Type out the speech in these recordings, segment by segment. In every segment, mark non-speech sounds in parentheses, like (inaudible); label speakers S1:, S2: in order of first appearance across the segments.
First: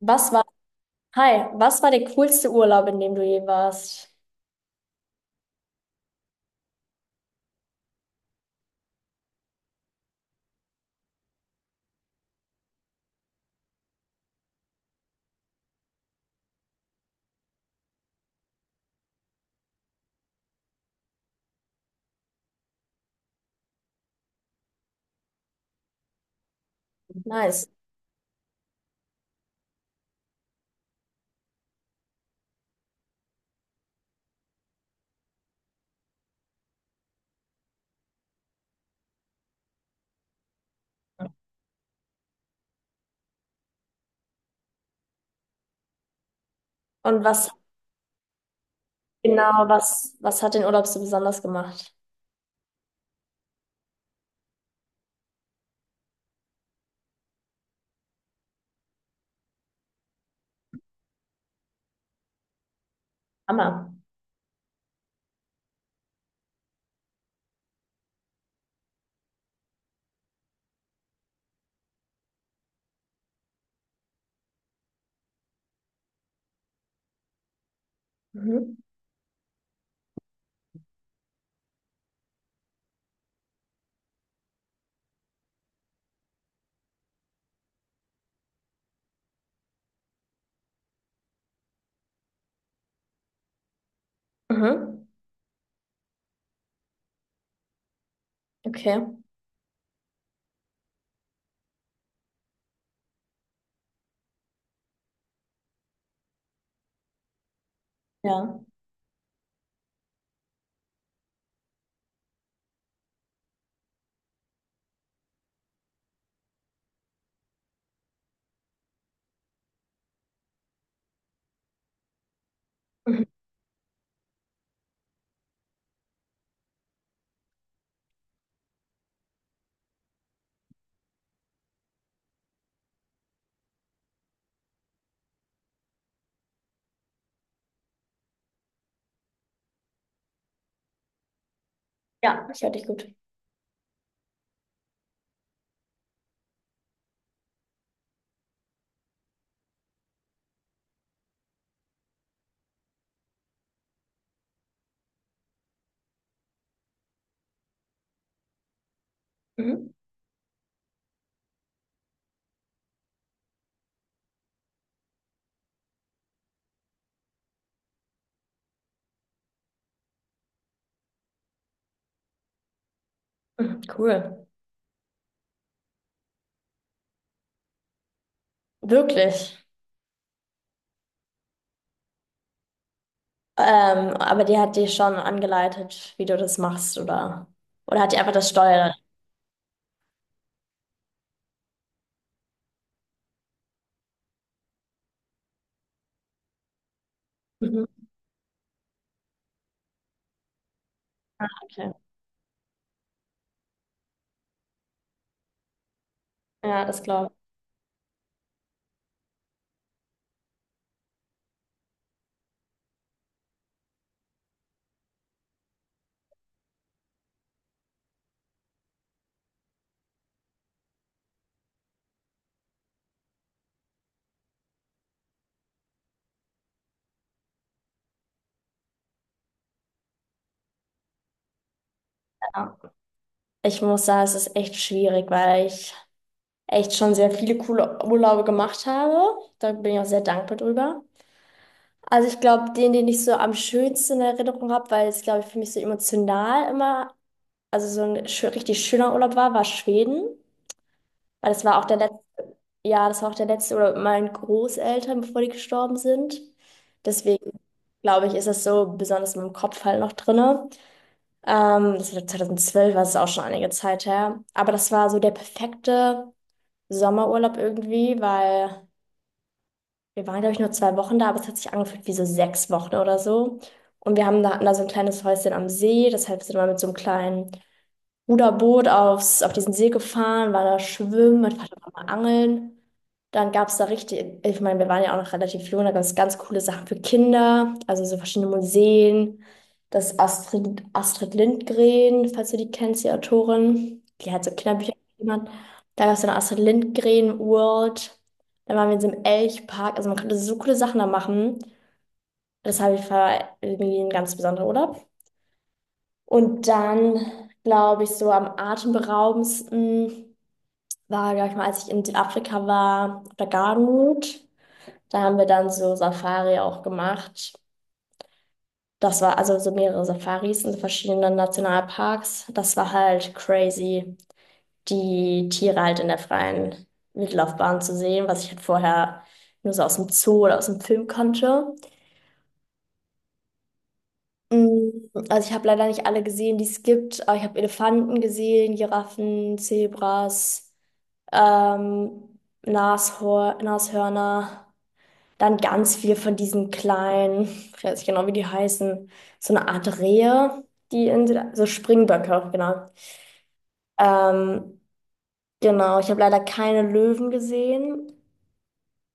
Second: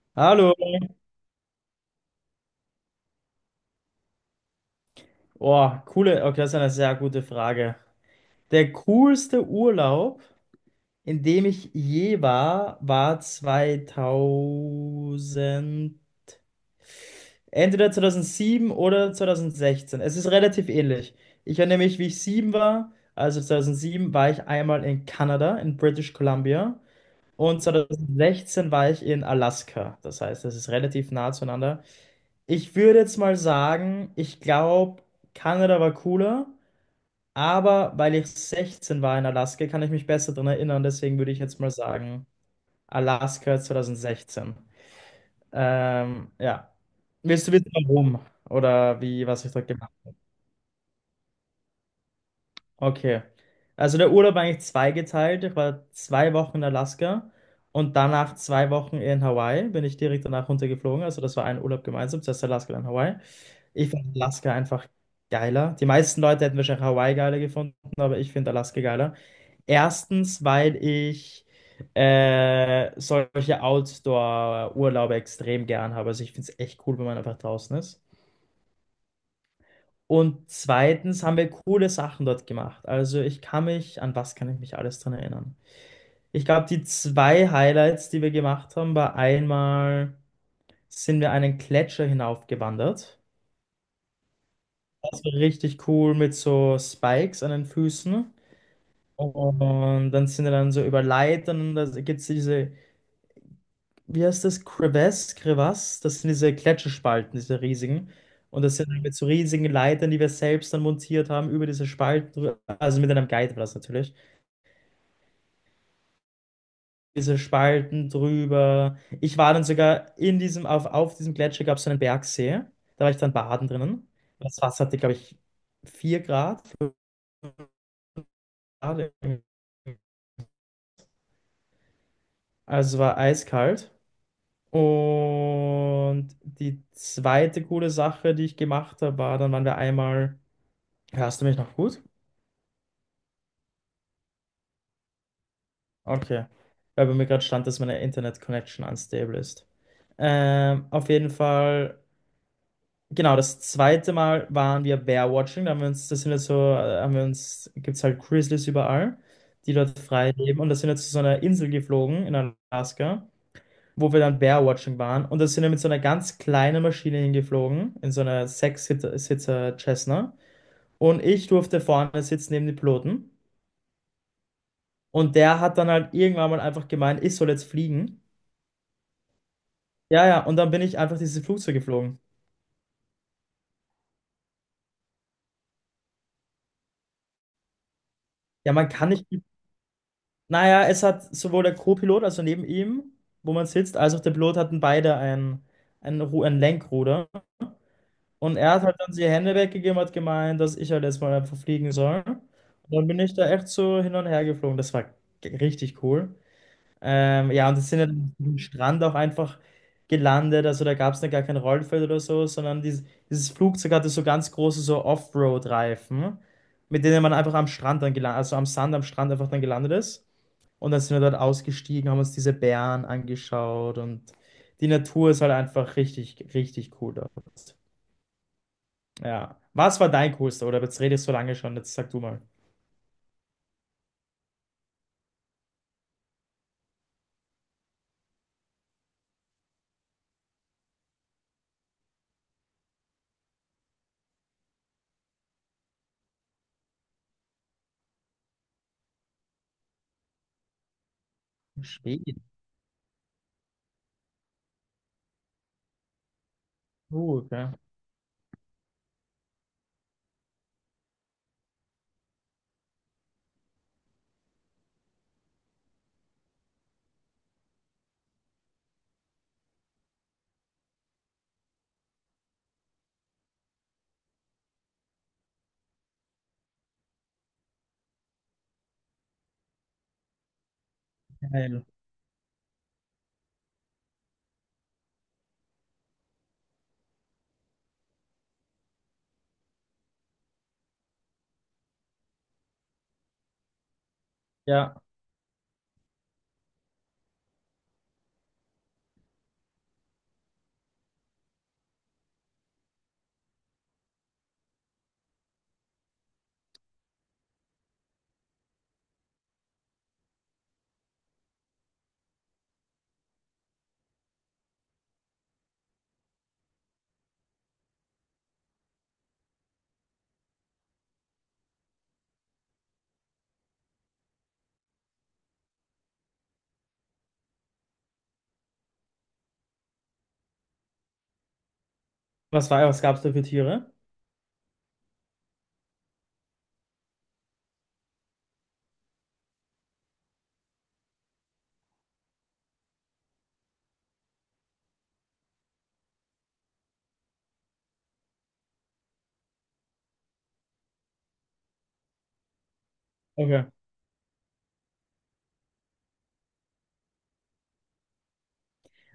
S1: Was war,
S2: Hallo.
S1: hi, was war der coolste Urlaub, in dem du je warst?
S2: Oh, coole. Okay, das ist eine sehr gute Frage. Der coolste Urlaub, in dem ich je war, war 2000, entweder 2007 oder 2016. Es ist relativ ähnlich. Ich erinnere mich, wie ich 7 war. Also 2007 war ich einmal in Kanada, in British Columbia. Und
S1: Nice.
S2: 2016 war ich in Alaska. Das heißt, es ist relativ nah zueinander. Ich würde jetzt mal sagen, ich glaube, Kanada war cooler. Aber weil ich 16 war in Alaska, kann ich mich besser daran erinnern. Deswegen würde ich jetzt mal sagen, Alaska 2016. Ja.
S1: Und
S2: Willst
S1: was
S2: du wissen, warum? Oder wie, was ich dort
S1: genau,
S2: gemacht
S1: was, was hat den Urlaub so besonders gemacht?
S2: habe? Okay. Also der Urlaub war eigentlich zweigeteilt. Ich war 2 Wochen in Alaska und danach 2 Wochen in Hawaii. Bin ich direkt danach runtergeflogen. Also das war ein Urlaub gemeinsam, zuerst Alaska, dann Hawaii. Ich
S1: Hammer.
S2: fand Alaska einfach geiler. Die meisten Leute hätten wahrscheinlich Hawaii geiler gefunden, aber ich finde Alaska geiler. Erstens, weil ich solche Outdoor-Urlaube extrem gern habe. Also ich finde es echt cool, wenn man einfach draußen ist.
S1: Mhm.
S2: Und zweitens haben wir coole Sachen dort gemacht. Also ich kann mich, an was kann ich mich alles dran erinnern? Ich glaube, die zwei Highlights, die wir gemacht haben, war einmal sind wir einen Gletscher hinaufgewandert.
S1: Mhm.
S2: Das war richtig cool mit so Spikes an den Füßen.
S1: Okay.
S2: Und dann sind wir dann so über Leitern und da gibt es diese, wie heißt das? Crevasse, Crevasse, das sind diese Gletscherspalten, diese riesigen.
S1: Ja.
S2: Und das sind mit so riesigen Leitern, die wir selbst dann montiert haben, über diese Spalten drüber, also mit einem Guide war das natürlich. Diese Spalten drüber. Ich war dann sogar in diesem, auf diesem Gletscher gab es so einen Bergsee. Da war ich
S1: Mhm.
S2: dann baden drinnen. Das Wasser hatte, glaube ich, 4 Grad, 5 Grad. Also war eiskalt. Und die zweite coole Sache, die ich gemacht habe, war, dann waren wir einmal. Hörst du mich noch gut?
S1: Ja, ich höre dich gut.
S2: Okay. Weil bei mir gerade stand, dass meine Internet-Connection unstable ist. Auf jeden Fall, genau, das zweite Mal waren wir Bear-Watching. Da haben wir uns, das sind jetzt so, haben wir uns, gibt es halt Grizzlies überall, die
S1: Mhm.
S2: dort frei leben. Und da sind wir zu so einer Insel geflogen in Alaska, wo wir dann Bear-Watching waren. Und da sind wir mit so einer ganz kleinen Maschine hingeflogen, in so einer Sechs-Sitzer Cessna. Und ich durfte vorne sitzen neben den Piloten.
S1: Mhm. Cool.
S2: Und der hat dann halt irgendwann mal einfach gemeint, ich soll jetzt fliegen.
S1: Wirklich.
S2: Ja, ja, und dann bin ich einfach dieses Flugzeug geflogen.
S1: Aber die hat dich schon angeleitet, wie du das machst, oder? Oder hat die einfach das
S2: Ja, man
S1: Steuer?
S2: kann nicht. Naja, es hat sowohl der Co-Pilot, also neben ihm, wo man sitzt, als auch der Pilot hatten beide ein Lenkruder.
S1: Mhm,
S2: Und er hat halt dann die Hände weggegeben und hat gemeint, dass ich halt jetzt mal einfach
S1: okay.
S2: fliegen soll. Und dann bin ich da echt so hin und her geflogen. Das war richtig cool.
S1: Ja, das glaube
S2: Ja, und das sind ja dann am Strand auch einfach gelandet. Also da gab es dann gar kein Rollfeld oder so, sondern dieses, dieses Flugzeug hatte so ganz große so Offroad-Reifen, mit denen man einfach am Strand dann gelandet, also am Sand am Strand einfach dann gelandet ist. Und dann sind wir dort ausgestiegen, haben uns diese Bären angeschaut und die Natur ist halt einfach richtig, richtig cool dort. Ja. Was war dein coolster? Oder jetzt redest du so lange schon, jetzt sag du mal.
S1: ich. Ja. Ich muss sagen, es ist echt schwierig, weil ich echt schon sehr viele coole Urlaube gemacht habe. Da bin ich auch sehr dankbar drüber. Also ich glaube, den ich so am schönsten in Erinnerung habe, weil es, glaube ich, für mich so emotional immer, also so ein richtig schöner Urlaub war, war Schweden. Weil das war auch der letzte.
S2: Schweden.
S1: Ja, das war auch der letzte oder mit meinen Großeltern, bevor die gestorben sind. Deswegen
S2: Okay.
S1: glaube ich, ist das so besonders in meinem Kopf halt noch drinne. Das war 2012, war es auch schon einige Zeit her. Aber das war so der perfekte Sommerurlaub irgendwie, weil wir waren, glaube ich, nur zwei Wochen da, aber es hat sich angefühlt wie so sechs Wochen oder so. Und wir haben da, hatten da so ein kleines Häuschen am See, deshalb sind wir mit so einem kleinen Ruderboot aufs, auf diesen See gefahren, war da schwimmen, ich war da
S2: Geil.
S1: auch mal angeln. Dann gab es da richtig, ich meine, wir waren ja auch noch relativ jung, da gab es ganz coole Sachen für Kinder, also so verschiedene Museen. Das Astrid, Astrid Lindgren, falls du die kennst, die Autorin, die hat so Kinderbücher
S2: Ja.
S1: gemacht. Da gab es eine Astrid Lindgren World. Dann waren wir in so einem Elchpark, also man konnte so coole Sachen da machen. Das habe ich, war irgendwie ein ganz besonderer Urlaub. Und dann, glaube ich, so am atemberaubendsten war, glaube ich mal, als ich in Südafrika war, auf der Gardenroute. Da haben wir dann so Safari auch gemacht. Das war also so mehrere Safaris in verschiedenen Nationalparks. Das war halt crazy, die Tiere halt in der freien Wildlaufbahn zu sehen, was ich halt vorher nur so aus dem Zoo oder aus dem Film kannte.
S2: Was war, was gab es da für Tiere?
S1: Mm, also ich habe leider nicht alle gesehen, die es gibt, aber ich habe Elefanten gesehen, Giraffen, Zebras. ähm, Nashor Nashörner, dann ganz viel von diesen kleinen, ich weiß nicht genau, wie die heißen, so eine Art Rehe, die in, Süda- so Springböcke, genau.
S2: Okay.
S1: Ähm, genau, ich habe leider keine Löwen gesehen.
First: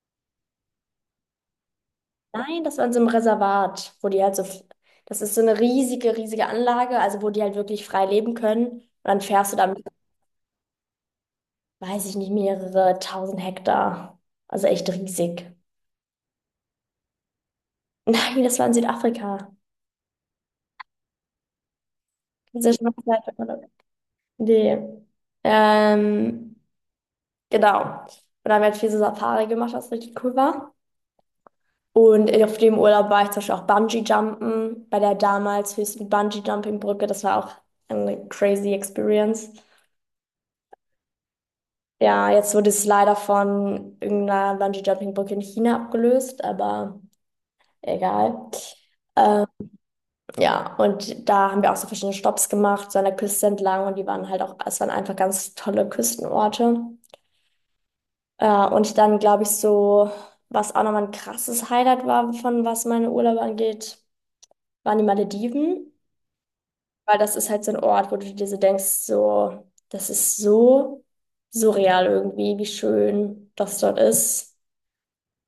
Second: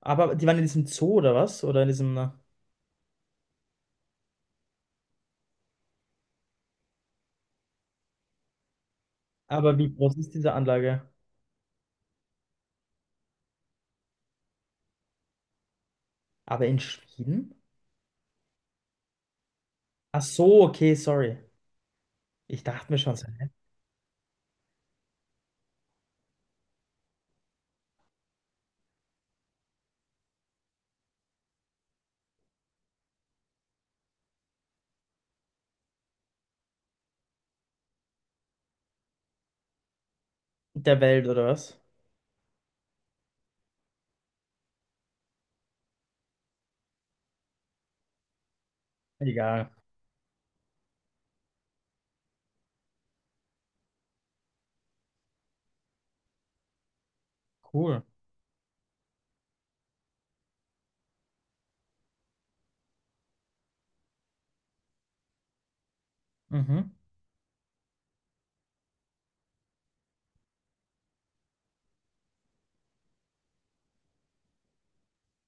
S2: Aber die waren in diesem Zoo oder was? Oder in diesem.
S1: Nein, das war in so einem Reservat, wo die halt so, das ist so eine riesige Anlage, also wo die halt wirklich frei leben können. Und dann fährst du
S2: Aber
S1: damit,
S2: wie groß ist diese Anlage?
S1: weiß ich nicht, mehrere tausend Hektar. Also echt riesig.
S2: Aber in Schweden?
S1: (laughs) Nein, das war in Südafrika.
S2: Ach so, okay, sorry.
S1: Das
S2: Ich
S1: ist ja
S2: dachte mir
S1: schon
S2: schon,
S1: mal
S2: es ist
S1: Zeit, nee. Ähm, genau. Und dann haben wir halt viel so Safari gemacht, was richtig cool war. Und auf dem Urlaub war ich zum Beispiel auch Bungee-Jumpen bei der damals höchsten Bungee-Jumping-Brücke. Das war auch eine crazy Experience.
S2: der Welt oder was?
S1: Ja, jetzt wurde es leider von irgendeiner Bungee-Jumping-Brücke in China abgelöst, aber egal. Ähm,
S2: Egal.
S1: ja, und da haben wir auch so verschiedene Stops gemacht, so an der Küste entlang und die waren halt auch, es waren einfach ganz tolle Küstenorte.
S2: Cool.
S1: Ja, und dann glaube ich so, was auch nochmal ein krasses Highlight war, von was meine Urlaube angeht, waren die Malediven,
S2: Mhm.
S1: weil das ist halt so ein Ort, wo du dir so denkst, so, das ist so surreal irgendwie, wie schön das dort ist,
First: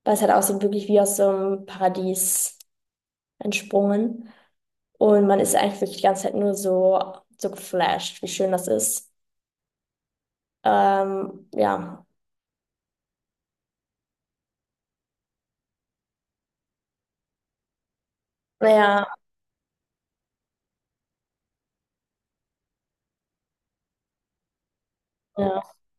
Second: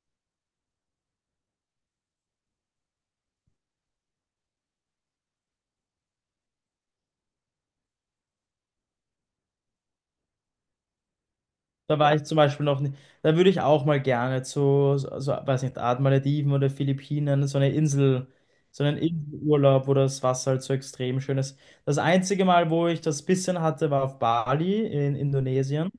S1: weil es halt aussieht wirklich wie aus so einem Paradies entsprungen und man ist eigentlich wirklich die ganze Zeit nur so, so geflasht, wie schön das ist. Ähm,
S2: Da
S1: ja,
S2: war ich zum Beispiel noch nicht. Da würde ich auch mal gerne zu, so, so, weiß nicht, Art Malediven oder Philippinen, so eine Insel, so einen
S1: naja,
S2: Inselurlaub, wo das Wasser halt so extrem schön ist. Das einzige Mal, wo ich das bisschen hatte, war auf Bali in
S1: ja,
S2: Indonesien.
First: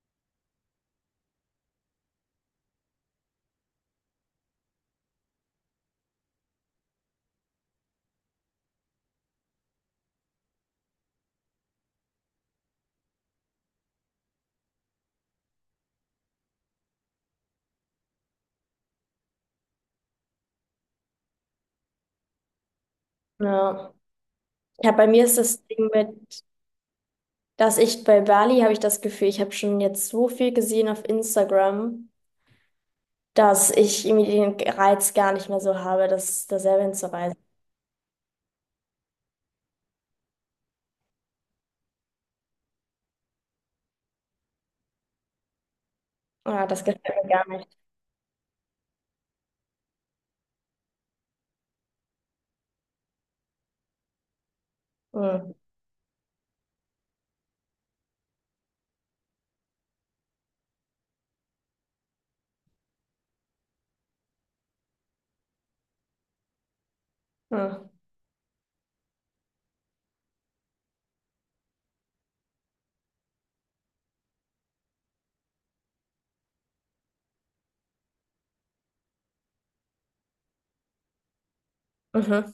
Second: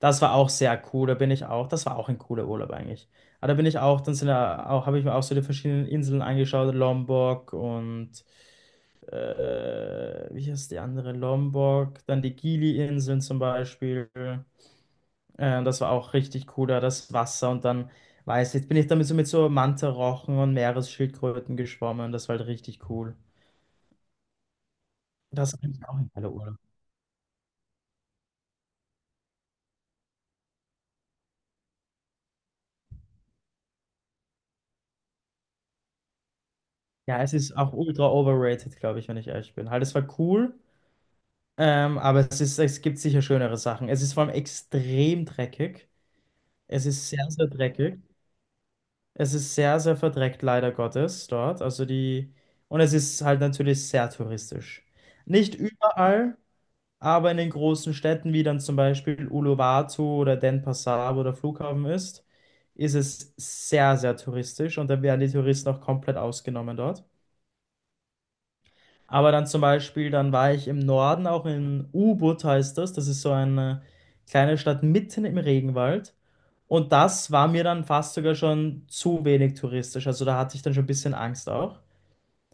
S2: Das war auch sehr cool, da bin ich auch, das war auch ein cooler Urlaub eigentlich. Aber da bin ich auch, dann sind da auch, habe ich mir auch so die verschiedenen Inseln angeschaut, Lombok und wie heißt die andere? Lombok, dann die Gili-Inseln zum Beispiel. Das war auch richtig cool, da das Wasser und dann, weiß ich, jetzt bin ich damit so mit so Mantarochen und Meeresschildkröten geschwommen, das war halt richtig cool.
S1: ja. Ja, bei mir ist
S2: Das ist
S1: das
S2: eigentlich
S1: Ding
S2: auch
S1: mit,
S2: ein geiler Urlaub.
S1: dass ich bei Bali habe ich das Gefühl, ich habe schon jetzt so viel gesehen auf Instagram, dass ich irgendwie den Reiz gar nicht mehr so habe, das da selber
S2: Ja, es
S1: hinzureisen.
S2: ist auch ultra overrated, glaube ich, wenn ich ehrlich bin. Halt, es war cool. Aber es ist, es gibt sicher schönere Sachen. Es ist vor allem extrem dreckig.
S1: Ja, das
S2: Es
S1: gefällt
S2: ist sehr,
S1: mir
S2: sehr
S1: gar nicht.
S2: dreckig. Es ist sehr, sehr verdreckt, leider Gottes, dort. Also die, und es ist halt natürlich sehr touristisch.
S1: Mhm.
S2: Nicht überall, aber in den großen Städten, wie dann zum Beispiel Uluwatu oder Denpasar, wo der Flughafen ist, ist es sehr, sehr touristisch und da werden die Touristen auch komplett ausgenommen dort.
S1: Mhm.
S2: Aber dann zum Beispiel, dann war ich im Norden, auch in Ubud heißt das. Das ist so eine kleine Stadt mitten im Regenwald. Und das war mir dann fast sogar schon zu wenig touristisch. Also da hatte ich dann schon ein bisschen Angst auch.
S1: Mhm.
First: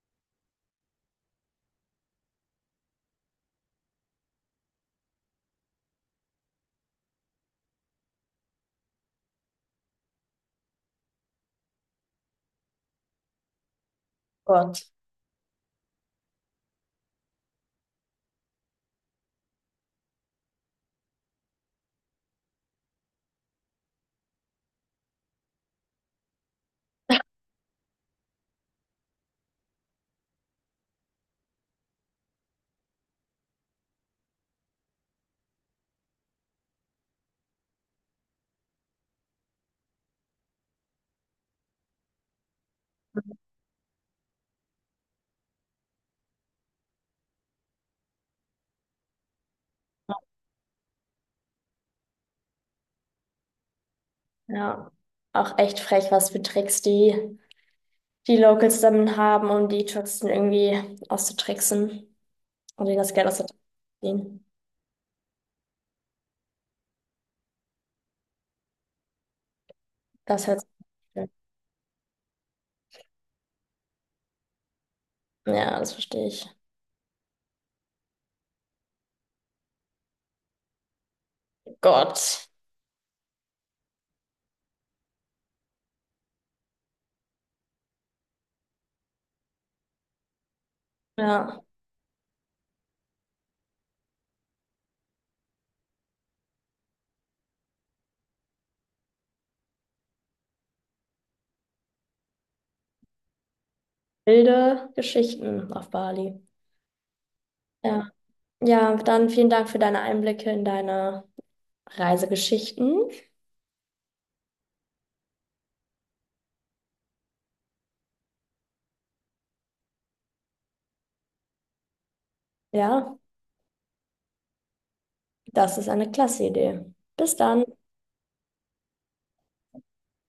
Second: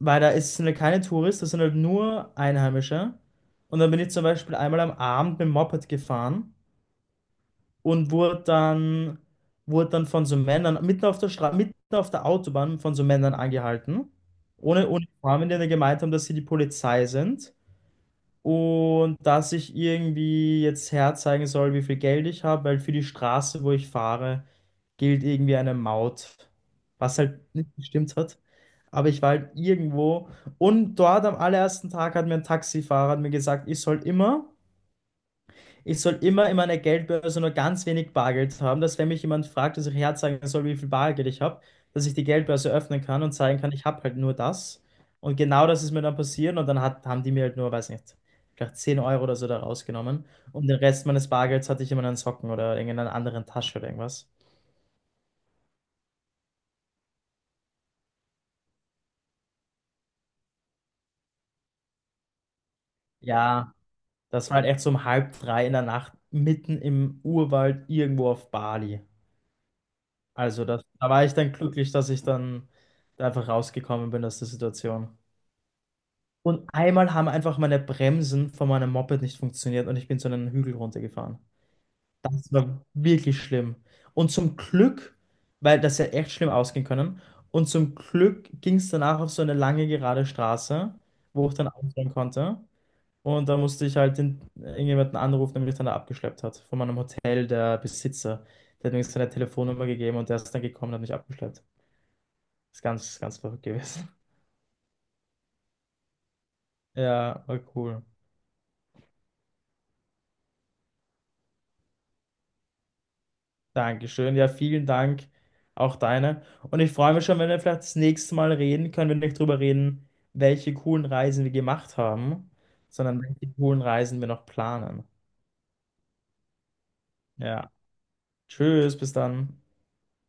S2: Weil da ist, sind halt keine Touristen, das sind halt nur Einheimische. Und dann bin ich zum Beispiel einmal am Abend mit dem Moped gefahren und wurde dann von so Männern mitten auf der Straße, mitten auf der Autobahn von so Männern angehalten. Ohne
S1: Gott,
S2: Uniform, die dann gemeint haben, dass sie die Polizei sind. Und dass ich irgendwie jetzt herzeigen soll, wie viel Geld ich habe, weil für die Straße, wo ich fahre, gilt irgendwie eine Maut, was halt nicht gestimmt hat. Aber ich war halt irgendwo und dort am allerersten Tag hat mir ein Taxifahrer hat mir gesagt, ich soll immer in meiner Geldbörse nur ganz wenig Bargeld haben, dass wenn mich jemand fragt, dass ich herzeigen soll, wie viel Bargeld ich habe, dass ich die Geldbörse öffnen kann und zeigen kann, ich habe halt nur das. Und genau das ist mir dann passiert und dann haben die mir halt nur, weiß nicht, vielleicht 10 Euro oder so da rausgenommen. Und den Rest meines Bargelds hatte ich immer in meinen Socken oder in einer anderen Tasche oder irgendwas.
S1: ja. Auch echt frech, was für Tricks die, die Locals dann haben, um die Touristen irgendwie auszutricksen und ihnen das Geld
S2: Ja,
S1: auszuziehen.
S2: das war halt echt so um halb drei in der Nacht, mitten im Urwald, irgendwo auf Bali.
S1: Das hört
S2: Also
S1: sich
S2: das, da war
S1: an.
S2: ich dann glücklich, dass ich dann da einfach rausgekommen bin aus der Situation.
S1: Ja, das verstehe ich.
S2: Und einmal haben einfach meine Bremsen von meinem Moped nicht funktioniert und ich bin so einen Hügel runtergefahren.
S1: Gott.
S2: Das war wirklich schlimm. Und zum Glück, weil das ja echt schlimm ausgehen können, und zum Glück ging es danach auf so eine lange gerade Straße, wo ich
S1: Ja.
S2: dann ausfahren konnte. Und da musste ich halt den, irgendjemanden anrufen, der mich dann da abgeschleppt hat. Von meinem Hotel, der Besitzer. Der hat mir seine Telefonnummer gegeben und der ist dann gekommen und hat mich abgeschleppt. Ist ganz, ganz verrückt gewesen.
S1: Wilde Geschichten auf Bali.
S2: Ja, war cool.
S1: Ja. Ja, dann vielen Dank für deine Einblicke in deine Reisegeschichten.
S2: Dankeschön. Ja, vielen Dank. Auch deine. Und ich freue mich schon, wenn wir vielleicht das nächste Mal reden können, wenn wir nicht drüber reden, welche coolen Reisen wir gemacht haben,
S1: Ja,
S2: sondern welche coolen Reisen wir noch planen.
S1: das ist eine klasse Idee. Bis dann.
S2: Ja. Tschüss, bis dann.